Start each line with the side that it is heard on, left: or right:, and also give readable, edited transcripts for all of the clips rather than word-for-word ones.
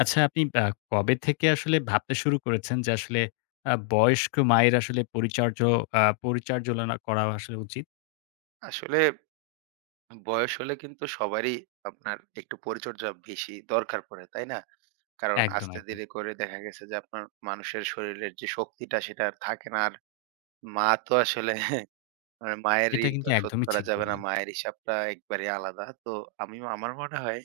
left: আচ্ছা, আপনি কবে থেকে আসলে ভাবতে শুরু করেছেন যে আসলে বয়স্ক মায়ের আসলে পরিচার্যলনা করা আসলে উচিত?
right: আসলে বয়স হলে কিন্তু সবারই আপনার একটু পরিচর্যা বেশি দরকার পড়ে, তাই না? কারণ
left: একদম,
right: আস্তে
left: একদম।
right: ধীরে করে দেখা গেছে যে আপনার মানুষের শরীরের যে শক্তিটা সেটা আর থাকে না। আর মা তো আসলে মানে মায়ের
left: এটা
right: ঋণ তো
left: কিন্তু
right: আর শোধ
left: একদমই
right: করা
left: ঠিক
right: যাবে না।
left: বললেন।
right: মায়ের হিসাবটা একবারেই আলাদা। তো আমি আমার মনে হয়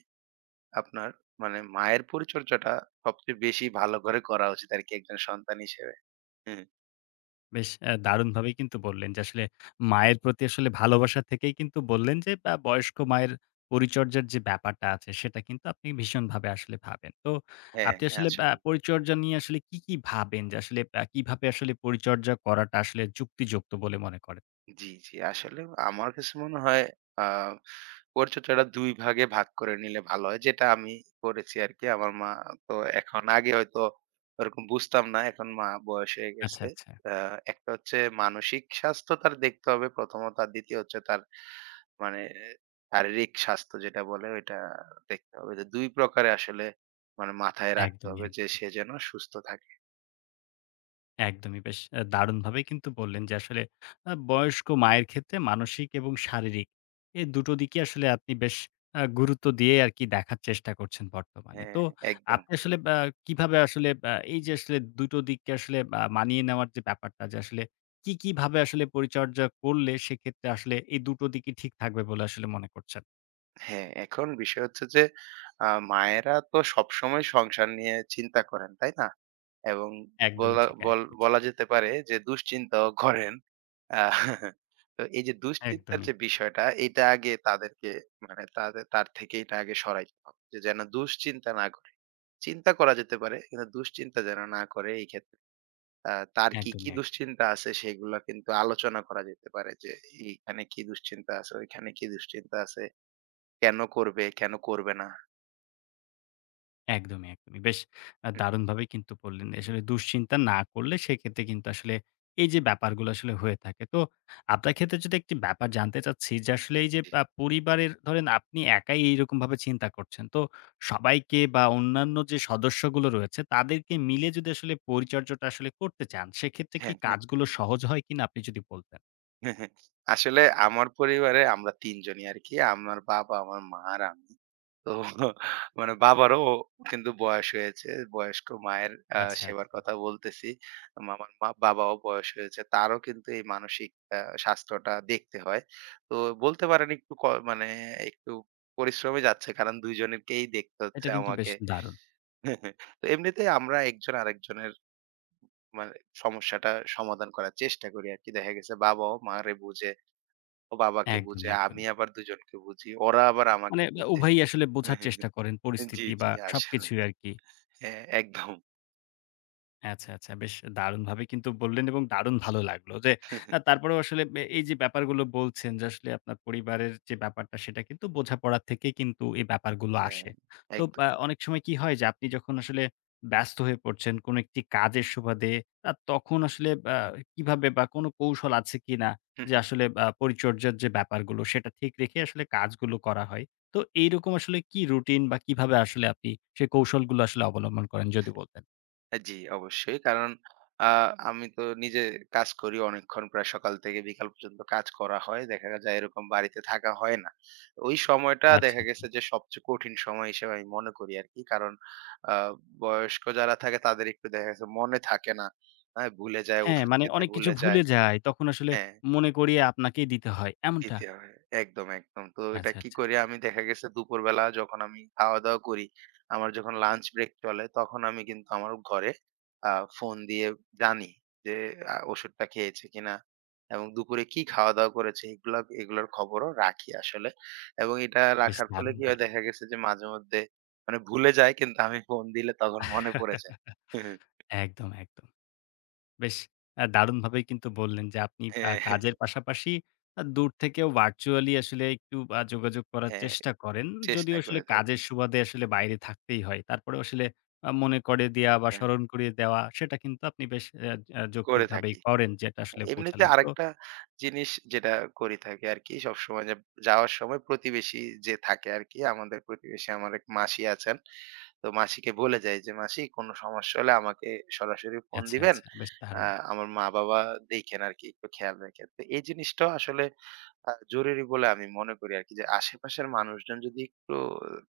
right: আপনার মানে মায়ের পরিচর্যাটা সবচেয়ে বেশি ভালো করে করা উচিত আরকি একজন সন্তান হিসেবে। হম।
left: বেশ দারুণভাবেই কিন্তু বললেন যে আসলে মায়ের প্রতি আসলে ভালোবাসা থেকেই কিন্তু বললেন যে বয়স্ক মায়ের পরিচর্যার যে ব্যাপারটা আছে সেটা কিন্তু আপনি ভীষণভাবে আসলে ভাবেন। তো
right: হ্যাঁ,
left: আপনি
right: হ্যাঁ
left: আসলে
right: আসলে।
left: পরিচর্যা নিয়ে আসলে কি, কি ভাবেন যে আসলে কিভাবে আসলে পরিচর্যা করাটা আসলে যুক্তিযুক্ত বলে মনে করেন?
right: জি, জি। আসলে আমার কাছে মনে হয় আ পরিচর্যাটা ২ ভাগে ভাগ করে নিলে ভালো হয়। যেটা আমি করেছি আরকি। আমার মা তো এখন আগে হয়তো ওরকম বুঝতাম না। এখন মা বয়স হয়ে
left: আচ্ছা,
right: গেছে।
left: আচ্ছা।
right: আ একটা হচ্ছে মানসিক স্বাস্থ্য তার দেখতে হবে প্রথমত। আর দ্বিতীয় হচ্ছে তার মানে শারীরিক স্বাস্থ্য যেটা বলে ওইটা দেখতে হবে। তো ২ প্রকারে আসলে মানে মাথায় রাখতে
left: একদমই,
right: হবে যে
left: একদমই।
right: সে যেন সুস্থ থাকে।
left: একদমই বেশ দারুণভাবেই কিন্তু বললেন যে আসলে বয়স্ক মায়ের ক্ষেত্রে মানসিক এবং শারীরিক এ দুটো দিকে আসলে আপনি বেশ গুরুত্ব দিয়ে আরকি দেখার চেষ্টা করছেন বর্তমানে।
right: হ্যাঁ,
left: তো
right: একদম।
left: আপনি আসলে কিভাবে আসলে এই যে আসলে দুটো দিককে আসলে মানিয়ে নেওয়ার যে ব্যাপারটা যে আসলে কি, কি ভাবে আসলে পরিচর্যা করলে সেক্ষেত্রে আসলে এই দুটো দিকই ঠিক থাকবে বলে আসলে মনে করছেন?
right: হ্যাঁ, এখন বিষয় হচ্ছে যে মায়েরা তো সবসময় সংসার নিয়ে চিন্তা করেন, তাই না? এবং
left: একদমই ঠিক, একদমই ঠিক।
right: বলা যেতে পারে যে দুশ্চিন্তাও করেন। আ তো এই যে দুশ্চিন্তার
left: একদমই,
right: যে বিষয়টা এটা আগে তাদেরকে মানে তার থেকে এটা আগে সরাইতে হবে। যে যেন দুশ্চিন্তা না করে। চিন্তা করা যেতে পারে কিন্তু দুশ্চিন্তা যেন না করে এই ক্ষেত্রে। তার কি, কি
left: একদমই, একদমই।
right: দুশ্চিন্তা আছে সেগুলা কিন্তু আলোচনা করা যেতে পারে যে এইখানে কি দুশ্চিন্তা আছে, ওইখানে কি দুশ্চিন্তা আছে। কেন করবে, কেন করবে না?
left: একদমই, একদমই। বেশ দারুণভাবেই কিন্তু বললেন। আসলে দুশ্চিন্তা না করলে সেক্ষেত্রে কিন্তু আসলে এই যে ব্যাপারগুলো আসলে হয়ে থাকে। তো আপনার ক্ষেত্রে যদি একটি ব্যাপার জানতে চাচ্ছি যে আসলে এই যে
right: জি।
left: পরিবারের ধরেন আপনি একাই এইরকমভাবে চিন্তা করছেন। তো সবাইকে বা অন্যান্য যে সদস্যগুলো রয়েছে তাদেরকে মিলে যদি আসলে পরিচর্যাটা আসলে করতে চান, সেক্ষেত্রে কি
right: হ্যাঁ, হ্যাঁ,
left: কাজগুলো সহজ হয় কিনা আপনি যদি বলতেন?
right: হ্যাঁ, হ্যাঁ। আসলে আমার পরিবারে আমরা ৩ জনই আরকি। আমার বাবা, আমার মা আর আমি। তো মানে বাবারও কিন্তু বয়স হয়েছে। বয়স্ক মায়ের
left: আচ্ছা,
right: সেবার
left: আচ্ছা।
right: কথা বলতেছি। আমার মা বাবাও বয়স হয়েছে। তারও কিন্তু এই মানসিক আ স্বাস্থ্যটা দেখতে হয়। তো বলতে পারেন একটু ক মানে একটু পরিশ্রমে যাচ্ছে। কারণ ২ জনেরকেই দেখতে
left: এটা
right: হচ্ছে
left: কিন্তু বেশ
right: আমাকে।
left: দারুণ।
right: তো এমনিতেই আমরা একজন আরেকজনের মানে সমস্যাটা সমাধান করার চেষ্টা করি আরকি। দেখা গেছে বাবাও মারে বুঝে, ও বাবাকে
left: একদমই,
right: বুঝে, আমি
left: একদমই।
right: আবার দুজনকে বুঝি। ওরা আবার আমাকে
left: মানে
right: বুঝে।
left: উভয়ই আসলে বোঝার চেষ্টা করেন
right: জি,
left: পরিস্থিতি
right: জি
left: বা
right: আসলে।
left: সবকিছুই আরকি।
right: হ্যাঁ, একদম।
left: আচ্ছা, আচ্ছা। বেশ দারুণভাবে কিন্তু বললেন এবং দারুণ ভালো লাগলো যে, তারপরেও আসলে এই যে ব্যাপারগুলো বলছেন যে, আসলে আপনার পরিবারের যে ব্যাপারটা সেটা কিন্তু বোঝাপড়া থেকে কিন্তু এই ব্যাপারগুলো
right: হ্যাঁ,
left: আসে। তো
right: একদম।
left: অনেক সময় কি হয় যে, আপনি যখন আসলে ব্যস্ত হয়ে পড়ছেন কোনো একটি কাজের সুবাদে, তখন আসলে কিভাবে বা কোনো কৌশল আছে কিনা যে, আসলে পরিচর্যার যে ব্যাপারগুলো সেটা ঠিক রেখে আসলে কাজগুলো করা হয়? তো এইরকম আসলে কি রুটিন বা কিভাবে আসলে আপনি সেই কৌশলগুলো আসলে অবলম্বন করেন যদি বলতেন?
right: হ্যাঁ, জি, অবশ্যই। কারণ হুম। আমি তো নিজে কাজ করি অনেকক্ষণ, প্রায় সকাল থেকে বিকাল পর্যন্ত কাজ করা হয়। দেখা যায় এরকম বাড়িতে থাকা হয় না। ওই সময়টা
left: আচ্ছা,
right: দেখা
left: আচ্ছা।
right: গেছে যে সবচেয়ে কঠিন সময় হিসেবে আমি মনে করি আরকি। কারণ আ বয়স্ক যারা থাকে তাদের একটু দেখা গেছে মনে থাকে না। হ্যাঁ, ভুলে যায়,
left: হ্যাঁ,
right: ওষুধ
left: মানে
right: খেতে
left: অনেক কিছু
right: ভুলে যায়।
left: ভুলে যাই। তখন আসলে
right: হ্যাঁ।
left: মনে করিয়ে আপনাকেই দিতে হয়, এমনটা?
right: দিতে হয়। একদম, একদম। তো এটা
left: আচ্ছা,
right: কি
left: আচ্ছা।
right: করি আমি দেখা গেছে দুপুরবেলা যখন আমি খাওয়া-দাওয়া করি, আমার যখন লাঞ্চ ব্রেক চলে তখন আমি কিন্তু আমার ঘরে আ ফোন দিয়ে জানি যে ওষুধটা খেয়েছে কিনা এবং দুপুরে কি খাওয়া-দাওয়া করেছে এগুলা এগুলার খবরও রাখি আসলে। এবং এটা
left: বেশ
right: রাখার ফলে
left: দারুণ
right: কি হয়
left: বললেন।
right: দেখা গেছে যে মাঝেমধ্যে মানে ভুলে যাই কিন্তু আমি ফোন দিলে তখন মনে পড়ে যায়।
left: একদম, একদম। বেশ দারুণভাবেই কিন্তু বললেন যে আপনি
right: হ্যাঁ, হ্যাঁ,
left: কাজের পাশাপাশি দূর থেকেও ভার্চুয়ালি আসলে একটু যোগাযোগ করার
right: হ্যাঁ,
left: চেষ্টা করেন।
right: চেষ্টা
left: যদিও আসলে
right: করে
left: কাজের
right: থাকি।
left: সুবাদে আসলে বাইরে থাকতেই হয়। তারপরেও আসলে মনে করে দেয়া বা
right: হ্যাঁ,
left: স্মরণ করিয়ে দেওয়া সেটা কিন্তু আপনি বেশ অ্যা অ্যা
right: করে
left: যৌক্তিকভাবেই
right: থাকি।
left: করেন যেটা আসলে
right: এমনিতে
left: বোঝালেন। তো
right: আরেকটা জিনিস যেটা করি থাকি আরকি সবসময় যে যাওয়ার সময় প্রতিবেশী যে থাকে আরকি, আমাদের প্রতিবেশী আমার এক মাসি আছেন। তো মাসিকে বলে যাই যে, "মাসি কোনো সমস্যা হলে আমাকে সরাসরি ফোন
left: আচ্ছা,
right: দিবেন।
left: আচ্ছা। বেশ
right: আ
left: দারুণ।
right: আমার মা-বাবা দেইখেন আরকি, একটু খেয়াল রাইখেন।" তো এই জিনিসটাও আসলে জরুরি বলে আমি মনে করি আরকি যে আশেপাশের মানুষজন যদি একটু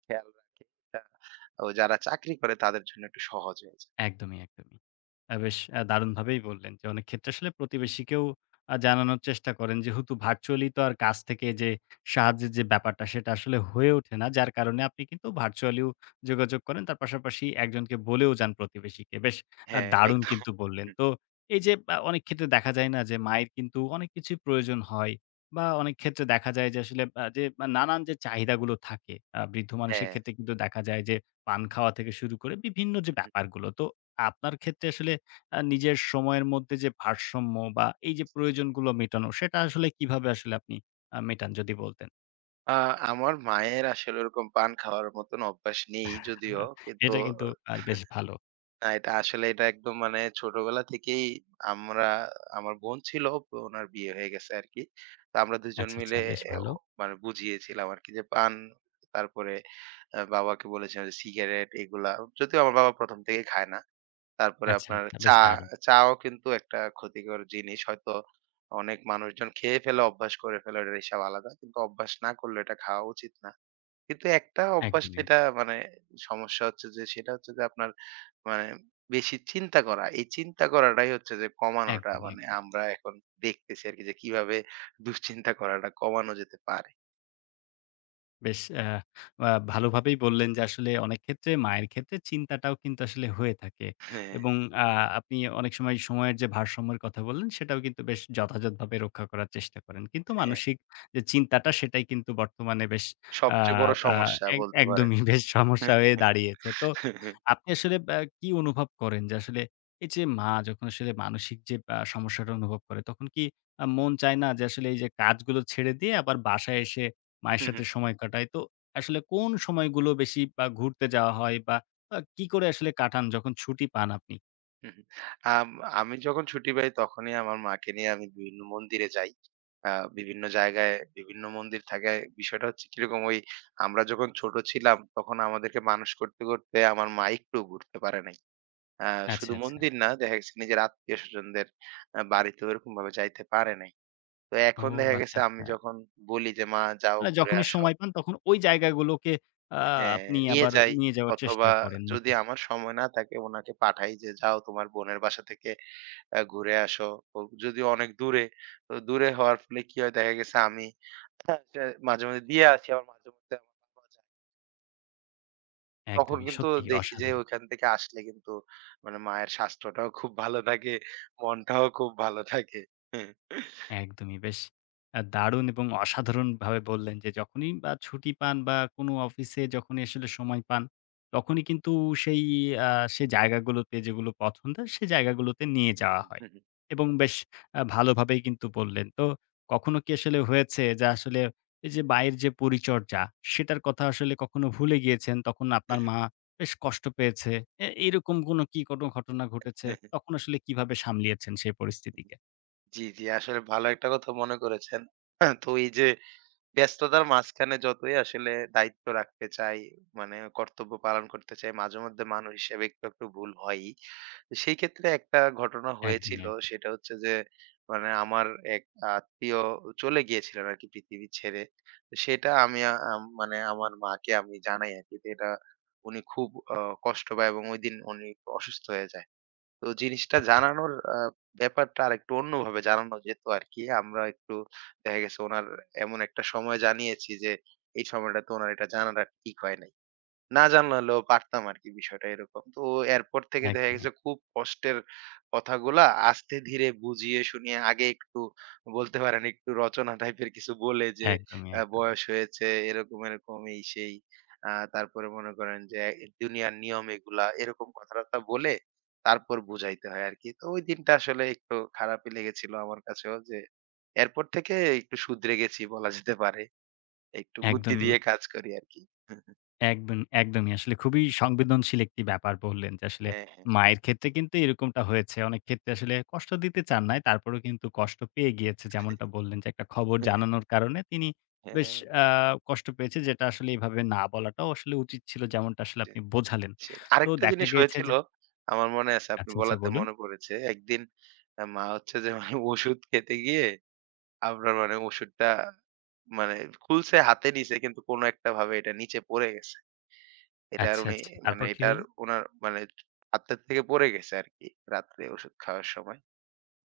right: খেয়াল রাখে এটা ও যারা চাকরি করে তাদের জন্য একটু সহজ হয়ে যায়।
left: একদমই, একদমই। বেশ দারুণভাবেই বললেন যে, অনেক ক্ষেত্রে আসলে প্রতিবেশীকেও জানানোর চেষ্টা করেন। যেহেতু ভার্চুয়ালি তো আর কাছ থেকে যে সাহায্যের যে ব্যাপারটা, সেটা আসলে হয়ে ওঠে না। যার কারণে আপনি কিন্তু ভার্চুয়ালিও যোগাযোগ করেন। তার পাশাপাশি একজনকে বলেও যান প্রতিবেশীকে। বেশ
right: হ্যাঁ,
left: দারুণ
right: একদম।
left: কিন্তু বললেন। তো এই যে অনেক ক্ষেত্রে দেখা যায় না যে, মায়ের কিন্তু অনেক কিছুই প্রয়োজন হয় বা অনেক ক্ষেত্রে দেখা যায় যে আসলে যে নানান যে চাহিদাগুলো থাকে, বৃদ্ধ মানুষের
right: হ্যাঁ।
left: ক্ষেত্রে কিন্তু দেখা যায় যে পান খাওয়া থেকে শুরু করে বিভিন্ন যে ব্যাপারগুলো। তো আপনার ক্ষেত্রে আসলে নিজের সময়ের মধ্যে যে ভারসাম্য বা এই যে প্রয়োজনগুলো মেটানো, সেটা আসলে কিভাবে আসলে আপনি মেটান যদি বলতেন?
right: আ আমার মায়ের আসলে ওরকম পান খাওয়ার মতন অভ্যাস নেই যদিও।
left: হ্যাঁ,
right: কিন্তু
left: এটা কিন্তু আর বেশ ভালো।
right: এটা আসলে এটা একদম মানে ছোটবেলা থেকেই আমরা আমার বোন ছিল, ওনার বিয়ে হয়ে গেছে আরকি। তো আমরা ২ জন
left: আচ্ছা, আচ্ছা,
right: মিলে
left: বেশ
right: এ ও
left: ভালো।
right: মানে বুঝিয়েছিলাম আরকি যে পান, তারপরে বাবাকে বলেছিলাম যে সিগারেট এগুলা। যদিও আমার বাবা ১ম থেকেই খায় না। তারপরে
left: আচ্ছা,
right: আপনার
left: আচ্ছা, বেশ
right: চা,
left: দারুণ।
right: চাও কিন্তু একটা ক্ষতিকর জিনিস। হয়তো অনেক মানুষজন খেয়ে ফেলে, অভ্যাস করে ফেলে, ওটার হিসাব আলাদা। কিন্তু অভ্যাস না করলে এটা খাওয়া উচিত না। কিন্তু একটা অভ্যাস
left: একদমই,
right: যেটা মানে সমস্যা হচ্ছে যে সেটা হচ্ছে যে আপনার মানে বেশি চিন্তা করা। এই চিন্তা করাটাই হচ্ছে যে কমানোটা।
left: একদমই,
right: মানে
left: একদমই।
right: আমরা এখন দেখতেছি আরকি যে কিভাবে দুশ্চিন্তা করাটা কমানো যেতে পারে।
left: বেশ আ আ ভালোভাবেই বললেন যে আসলে অনেক ক্ষেত্রে মায়ের ক্ষেত্রে চিন্তাটাও কিন্তু আসলে হয়ে থাকে।
right: হ্যাঁ,
left: এবং আ আপনি অনেক সময় সময়ের যে ভারসাম্যের কথা বললেন সেটাও কিন্তু বেশ যথাযথভাবে রক্ষা করার চেষ্টা করেন। কিন্তু
right: হ্যাঁ।
left: মানসিক যে চিন্তাটা সেটাই কিন্তু বর্তমানে বেশ আ
right: সবচেয়ে বড়
left: আ
right: সমস্যা
left: এক
right: বলতে পারেন।
left: একদমই বেশ
right: হ্যাঁ,
left: সমস্যা হয়ে
right: হ্যাঁ।
left: দাঁড়িয়েছে। তো
right: হ্যাঁ,
left: আপনি আসলে কি অনুভব করেন যে আসলে এই যে মা যখন আসলে মানসিক যে সমস্যাটা অনুভব করে তখন কি মন চায় না যে আসলে এই যে কাজগুলো ছেড়ে দিয়ে আবার বাসায় এসে মায়ের
right: হ্যাঁ, হ্যাঁ।
left: সাথে সময় কাটাই। তো আসলে কোন সময়গুলো বেশি বা ঘুরতে যাওয়া হয় বা কি করে আসলে কাটান যখন ছুটি পান আপনি?
right: হুম, হুম। আম আমি যখন ছুটি পাই তখনই আমার মাকে নিয়ে আমি বিভিন্ন মন্দিরে যাই। আ বিভিন্ন জায়গায় বিভিন্ন মন্দির থাকে। বিষয়টা হচ্ছে কিরকম ওই আমরা যখন ছোট ছিলাম তখন আমাদেরকে মানুষ করতে, করতে আমার মা একটুও ঘুরতে পারে নাই। আ
left: আচ্ছা,
right: শুধু
left: আচ্ছা।
right: মন্দির না দেখা গেছে নিজের আত্মীয়স্বজনদের বাড়িতেও এরকমভাবে যাইতে পারে নাই। তো
left: ও
right: এখন দেখা
left: আচ্ছা,
right: গেছে আমি
left: আচ্ছা।
right: যখন বলি যে, "মা যাও
left: মানে
right: ঘুরে
left: যখনই
right: আসো।"
left: সময় পান তখন ওই জায়গাগুলোকে আ
right: হ্যাঁ,
left: আপনি
right: নিয়ে
left: আবার
right: যাই।
left: নিয়ে যাওয়ার
right: অথবা
left: চেষ্টা করেন
right: যদি
left: নাকি?
right: আমার সময় না থাকে উনাকে পাঠাই যে, "যাও তোমার বোনের বাসা থেকে ঘুরে আসো। ও যদিও অনেক দূরে। তো দূরে হওয়ার ফলে কি হয়? দেখা গেছে আমি হ্যাঁ, সে মাঝে, মাঝে দিয়ে আসি। আবার মাঝে মধ্যে আমার বাবা যায়। তখন
left: একদমই
right: কিন্তু
left: সত্যি
right: দেখি যে
left: অসাধারণ।
right: ওইখান থেকে আসলে কিন্তু মানে মায়ের স্বাস্থ্যটাও খুব ভালো থাকে, মনটাও খুব ভালো থাকে।
left: একদমই। বেশ দারুণ এবং অসাধারণভাবে বললেন যে, যখনই বা ছুটি পান বা কোনো অফিসে যখনই আসলে সময় পান, তখনই কিন্তু সেই আ সে জায়গাগুলোতে যেগুলো পছন্দের, সে জায়গাগুলোতে নিয়ে যাওয়া হয়।
right: হুম।
left: এবং বেশ ভালোভাবেই কিন্তু বললেন। তো কখনো কি আসলে হয়েছে যে আসলে এই যে মায়ের যে পরিচর্যা, সেটার কথা আসলে কখনো ভুলে গিয়েছেন, তখন আপনার মা বেশ কষ্ট পেয়েছে। এরকম কোনো কি কোনো ঘটনা ঘটেছে? তখন আসলে কিভাবে সামলিয়েছেন সেই পরিস্থিতিকে?
right: জি, জি। আসলে ভালো একটা কথা মনে করেছেন। হ্যাঁ, তো এই যে ব্যস্ততার মাঝখানে যতই আসলে দায়িত্ব রাখতে চাই, মানে কর্তব্য পালন করতে চাই, মাঝেমধ্যে মানুষ হিসেবে একটু, একটু ভুল হয়ই। তো সেই ক্ষেত্রে একটা ঘটনা
left: একদমই,
right: হয়েছিল
left: একদমই।
right: সেটা হচ্ছে যে, মানে আমার এক আত্মীয় চলে গিয়েছিলেন আরকি পৃথিবী ছেড়ে। তো সেটা আমি আ আম মানে আমার মাকে আমি জানাই আরকি। তো এটা উনি খুব অ কষ্ট পায় এবং ঐদিন উনি অসুস্থ হয়ে যায়। তো জিনিসটা
left: আচ্ছা, আচ্ছা।
right: জানানোর ব্যাপারটা আরেকটু অন্যভাবে জানানো যেত আরকি। আমরা একটু দেখা গেছে উনার এমন একটা সময় জানিয়েছি যে, এই সময়টাতে উনার এটা জানাটা ঠিক হয় নাই। না জানালেও পারতাম আরকি বিষয়টা এরকম। তো এরপর থেকে দেখা
left: একদমই,
right: গেছে খুব কষ্টের কথাগুলা আস্তে ধীরে বুঝিয়ে শুনিয়ে আগে একটু বলতে পারেন একটু রচনা টাইপের কিছু বলে যে
left: একদমই, একদমই,
right: বয়স হয়েছে এরকম, এরকম এই সেই। তারপরে মনে করেন যে দুনিয়ার নিয়ম এগুলা এরকম কথাবার্তা বলে তারপর বুঝাইতে হয় আরকি। তো ওই দিনটা আসলে একটু খারাপই লেগেছিল আমার কাছেও যে এরপর থেকে একটু শুধরে গেছি বলা যেতে পারে। একটু বুদ্ধি
left: একদমই,
right: দিয়ে কাজ করি আরকি।
left: একদম, একদমই আসলে খুবই সংবেদনশীল একটি ব্যাপার বললেন যে আসলে
right: হ্যাঁ, হ্যাঁ।
left: মায়ের ক্ষেত্রে কিন্তু এরকমটা হয়েছে। অনেক ক্ষেত্রে আসলে কষ্ট দিতে চান নাই। তারপরেও কিন্তু কষ্ট পেয়ে গিয়েছে। যেমনটা বললেন যে একটা খবর
right: হুম,
left: জানানোর কারণে তিনি
right: হ্যাঁ,
left: বেশ আ কষ্ট পেয়েছে যেটা আসলে এভাবে না বলাটাও আসলে উচিত ছিল। যেমনটা আসলে
right: যে
left: আপনি বোঝালেন।
right: সে
left: তো
right: আরেকটা
left: দেখা
right: জিনিস
left: গিয়েছে
right: হয়েছিল,
left: যে
right: আমার মনে আছে আপনি
left: আচ্ছা, আচ্ছা,
right: বলাতে
left: বলুন।
right: মনে পড়েছে। একদিন মা হচ্ছে যে মানে ওষুধ খেতে গিয়ে আপনার মানে ওষুধটা মানে খুলছে, হাতে নিছে কিন্তু কোনো একটা ভাবে এটা নিচে পড়ে গেছে। এটা আর
left: আচ্ছা,
right: উনি
left: আচ্ছা।
right: মানে
left: তারপর কি
right: এটার
left: হলো?
right: উনার মানে হাতের থেকে পড়ে গেছে আরকি রাত্রে ওষুধ খাওয়ার সময়।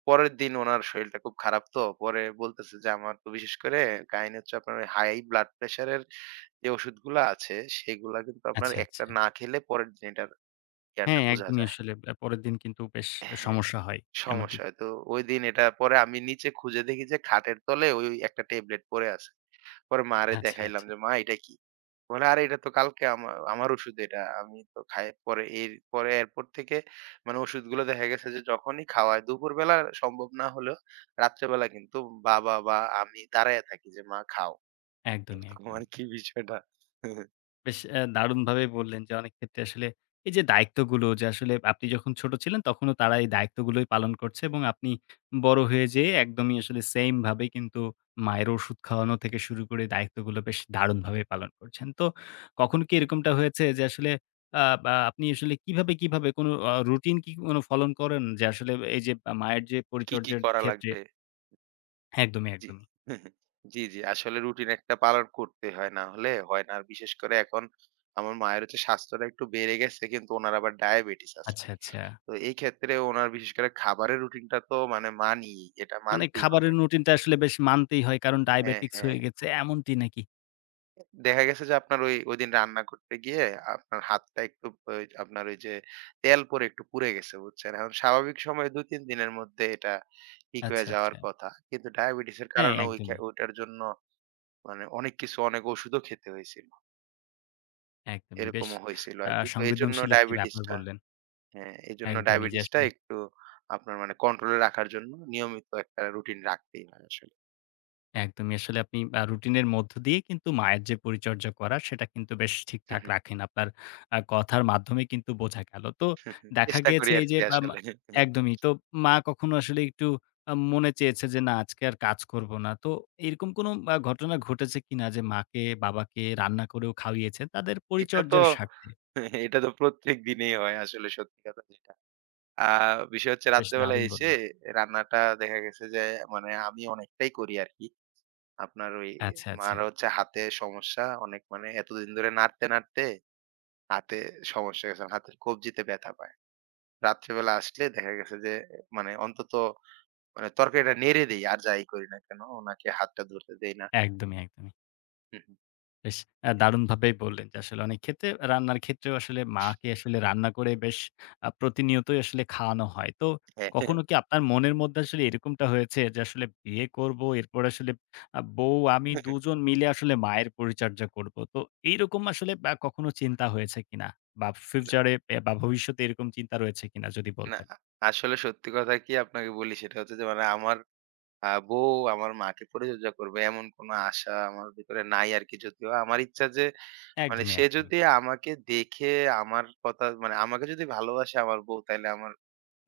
right: পরের দিন উনার শরীরটা খুব খারাপ তো। পরে বলতেছে যে আমার তো বিশেষ করে কাহিনী হচ্ছে আপনার ওই হাই ব্লাড প্রেশারের যে ওষুধগুলা আছে সেগুলা কিন্তু আপনার
left: আচ্ছা,
right: একটা
left: আচ্ছা।
right: না খেলে পরের দিন এটার ইয়াটা
left: হ্যাঁ,
right: বুঝা
left: একদমই
right: যায়।
left: আসলে পরের দিন কিন্তু বেশ
right: হ্যাঁ,
left: সমস্যা হয়। এমনটি?
right: সমস্যা হয়। তো ঐদিন এটা পরে আমি নিচে খুঁজে দেখি যে খাটের তলে ওই একটা ট্যাবলেট পড়ে আছে। পরে মারে
left: আচ্ছা,
right: দেখাইলাম
left: আচ্ছা।
right: যে, "মা এটা কি?" বলে, "আরে এটা তো কালকে আমার ওষুধ এটা। আমি তো খাই।" পরে এর পরে এরপর থেকে মানে ওষুধগুলো দেখা গেছে যে যখনই খাওয়ায় দুপুরবেলা সম্ভব না হলেও রাত্রেবেলা কিন্তু বাবা বা আমি দাঁড়ায় থাকি যে, "মা খাও।"
left: একদমই,
right: এরকম
left: একদমই।
right: আরকি বিষয়টা।
left: বেশ দারুণভাবেই বললেন যে অনেক ক্ষেত্রে আসলে এই যে দায়িত্বগুলো যে আসলে আপনি যখন ছোট ছিলেন তখনও তারা এই দায়িত্বগুলোই পালন করছে এবং আপনি বড় হয়ে যেয়ে একদমই আসলে সেইম ভাবে কিন্তু মায়ের ওষুধ খাওয়ানো থেকে শুরু করে দায়িত্বগুলো বেশ দারুণভাবে পালন করছেন। তো কখনো কি এরকমটা হয়েছে যে আসলে বা আপনি আসলে কিভাবে, কিভাবে কোনো রুটিন কি কোনো ফলন করেন? যে আসলে এই যে মায়ের যে
right: কি, কি
left: পরিচর্যার
right: করা
left: ক্ষেত্রে
right: লাগবে।
left: একদমই,
right: জি,
left: একদমই।
right: জি, জি। আসলে রুটিন একটা পালন করতে হয়, না হলে হয় না। আর বিশেষ করে এখন আমার মায়ের হচ্ছে স্বাস্থ্যটা একটু বেড়ে গেছে, কিন্তু ওনার আবার ডায়াবেটিস আছে।
left: আচ্ছা, আচ্ছা।
right: তো এই ক্ষেত্রে ওনার বিশেষ করে খাবারের রুটিনটা তো মানে মানি, এটা
left: মানে
right: মানতেই হবে।
left: খাবারের রুটিনটা আসলে বেশ মানতেই হয় কারণ
right: হ্যাঁ,
left: ডায়াবেটিকস
right: হ্যাঁ।
left: হয়ে গেছে এমনটি নাকি?
right: দেখা গেছে যে আপনার ওই ঐদিন রান্না করতে গিয়ে আপনার হাতটা একটু ওই আপনার ওই যে তেল পরে একটু পুড়ে গেছে, বুঝছেন? এখন স্বাভাবিক সময়ে ২-৩ দিনের মধ্যে এটা ঠিক হয়ে
left: আচ্ছা,
right: যাওয়ার
left: আচ্ছা।
right: কথা। কিন্তু ডায়াবেটিসের
left: হ্যাঁ,
right: কারণে ওই খে
left: একদমই,
right: ওইটার জন্য মানে অনেক কিছু অনেক ওষুধও খেতে হয়েছিল।
left: একদমই। বেশ
right: এরকমও হয়েছিল আরকি। তো এজন্য
left: সংবেদনশীল একটি ব্যাপার
right: ডায়াবেটিসটা
left: বললেন।
right: হ্যাঁ, এজন্য
left: একদমই যে
right: ডায়াবেটিসটা
left: আসলে
right: একটু আপনার মানে কন্ট্রোলে রাখার জন্য নিয়মিত একটা রুটিন রাখতেই হয় আসলে।
left: একদমই। আসলে আপনি রুটিনের মধ্য দিয়ে কিন্তু মায়ের যে পরিচর্যা করা সেটা কিন্তু বেশ ঠিকঠাক রাখেন। আপনার কথার মাধ্যমে কিন্তু বোঝা গেল। তো দেখা
right: চেষ্টা করি
left: গিয়েছে এই
right: আরকি
left: যে
right: আসলে।
left: একদমই। তো মা কখনো আসলে একটু মনে চেয়েছে যে না আজকে আর কাজ করব না। তো এরকম কোন ঘটনা ঘটেছে কিনা যে মাকে, বাবাকে রান্না করেও খাইয়েছেন তাদের
right: এটা তো
left: পরিচর্যার স্বার্থে?
right: এটা তো প্রত্যেক দিনেই হয় আসলে সত্যি কথা যেটা। আ বিষয় হচ্ছে
left: বেশ
right: রাত্রেবেলা
left: দারুণ
right: এসে
left: বললেন।
right: রান্নাটা দেখা গেছে যে মানে আমি অনেকটাই করি আরকি। আপনার ওই
left: আচ্ছা, আচ্ছা।
right: মার হচ্ছে হাতে সমস্যা অনেক মানে এতদিন ধরে নাড়তে, নাড়তে হাতে সমস্যা গেছে। মানে হাতের কবজিতে ব্যথা পায়। রাত্রিবেলা আসলে দেখা গেছে যে মানে অন্তত মানে তরকারিটা নেড়ে দেই আর যাই করি না কেন উনাকে হাতটা ধরতে দেই না।
left: একদমই, একদমই।
right: হুম, হুম।
left: বেশ দারুণভাবেই বললেন যে, আসলে অনেক ক্ষেত্রে রান্নার ক্ষেত্রেও আসলে মাকে আসলে রান্না করে বেশ প্রতিনিয়তই আসলে খাওয়ানো হয়। তো
right: হ্যাঁ।
left: কখনো কি আপনার মনের মধ্যে আসলে এরকমটা হয়েছে যে, আসলে বিয়ে করব, এরপর আসলে বউ, আমি দুজন মিলে আসলে মায়ের পরিচর্যা করব। তো এইরকম আসলে কখনো চিন্তা হয়েছে কিনা? বা
right: না,
left: ফিউচারে বা ভবিষ্যতে এরকম চিন্তা রয়েছে কিনা যদি
right: না
left: বলতেন?
right: আসলে সত্যি কথা কি আপনাকে বলি সেটা হচ্ছে যে মানে আমার বউ আমার মাকে পরিচর্যা করবে এমন কোন আশা আমার ভিতরে নাই আরকি যদিও। আমার ইচ্ছা যে মানে
left: একদমই,
right: সে
left: একদমই।
right: যদি আমাকে দেখে আমার কথা মানে আমাকে যদি ভালোবাসে আমার বউ তাইলে আমার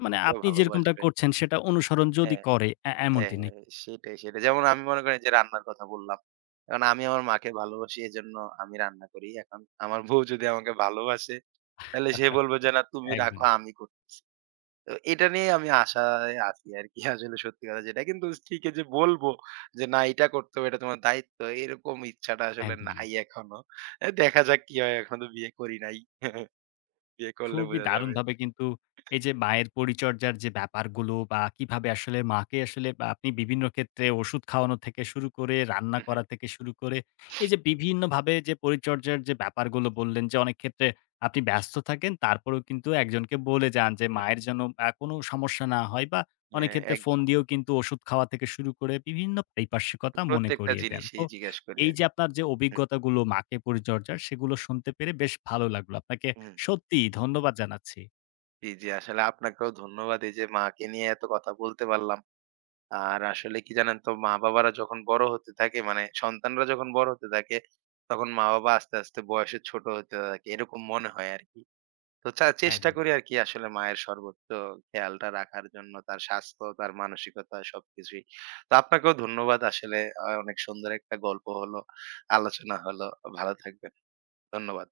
left: মানে
right: বউ
left: আপনি যেরকমটা
right: ভালোবাসবে।
left: করছেন সেটা অনুসরণ যদি
right: হ্যাঁ।
left: করে,
right: হ্যাঁ,
left: এমনটি নাকি?
right: সেটাই, সেটাই। যেমন আমি মনে করেন যে রান্নার কথা বললাম। এখন আমি আমার মাকে ভালোবাসি এজন্য আমি রান্না করি। এখন আমার বউ যদি আমাকে ভালোবাসে তাহলে সে বলবে যে, "না তুমি রাখো
left: একদমই,
right: আমি করি।" তো এটা নিয়ে আমি আশায় আছি আরকি আসলে সত্যি কথা যেটা। কিন্তু স্ত্রীকে যে বলবো যে, "না এটা করতে হবে এটা তোমার দায়িত্ব।" এরকম ইচ্ছাটা আসলে
left: একদমই।
right: নাই এখনো। এ দেখা যাক কি হয় এখনো তো বিয়ে করি নাই। বিয়ে করলে
left: খুবই
right: বোঝা যাবে।
left: দারুণভাবে কিন্তু এই যে মায়ের পরিচর্যার যে ব্যাপারগুলো বা কিভাবে আসলে মাকে আসলে বা আপনি বিভিন্ন ক্ষেত্রে ওষুধ খাওয়ানো থেকে শুরু করে রান্না
right: হুম, হুম,
left: করা থেকে শুরু করে এই যে বিভিন্নভাবে যে পরিচর্যার যে ব্যাপারগুলো বললেন যে অনেক ক্ষেত্রে আপনি ব্যস্ত থাকেন তারপরেও কিন্তু একজনকে বলে যান যে
right: হুম।
left: মায়ের যেন কোনো সমস্যা না হয় বা অনেক
right: হ্যাঁ,
left: ক্ষেত্রে ফোন
right: একদম।
left: দিয়েও কিন্তু ওষুধ খাওয়া থেকে শুরু করে বিভিন্ন পারিপার্শ্বিকতা মনে
right: প্রত্যেকটা
left: করিয়ে দেন।
right: জিনিসই
left: তো
right: জিজ্ঞেস করি
left: এই যে
right: আরকি।
left: আপনার যে
right: হুম,
left: অভিজ্ঞতাগুলো মাকে পরিচর্যার সেগুলো শুনতে পেরে বেশ ভালো লাগলো আপনাকে
right: হুম।
left: সত্যি ধন্যবাদ জানাচ্ছি।
right: জি, জি। আসলে আপনাকেও ধন্যবাদ। এই যে মাকে নিয়ে এত কথা বলতে পারলাম। আর আসলে কি জানেন তো মা-বাবারা যখন বড় হতে থাকে মানে সন্তানরা যখন বড় হতে থাকে তখন মা-বাবা আস্তে, আস্তে বয়সে ছোট হতে থাকে। এরকম মনে হয় আরকি। তো চেষ্টা
left: একদম।
right: করি আরকি আসলে মায়ের সর্বোচ্চ খেয়ালটা রাখার জন্য তার স্বাস্থ্য, তার মানসিকতা সবকিছুই। তো আপনাকেও ধন্যবাদ আসলে অনেক সুন্দর একটা গল্প হলো, আলোচনা হলো। ভালো থাকবেন। ধন্যবাদ।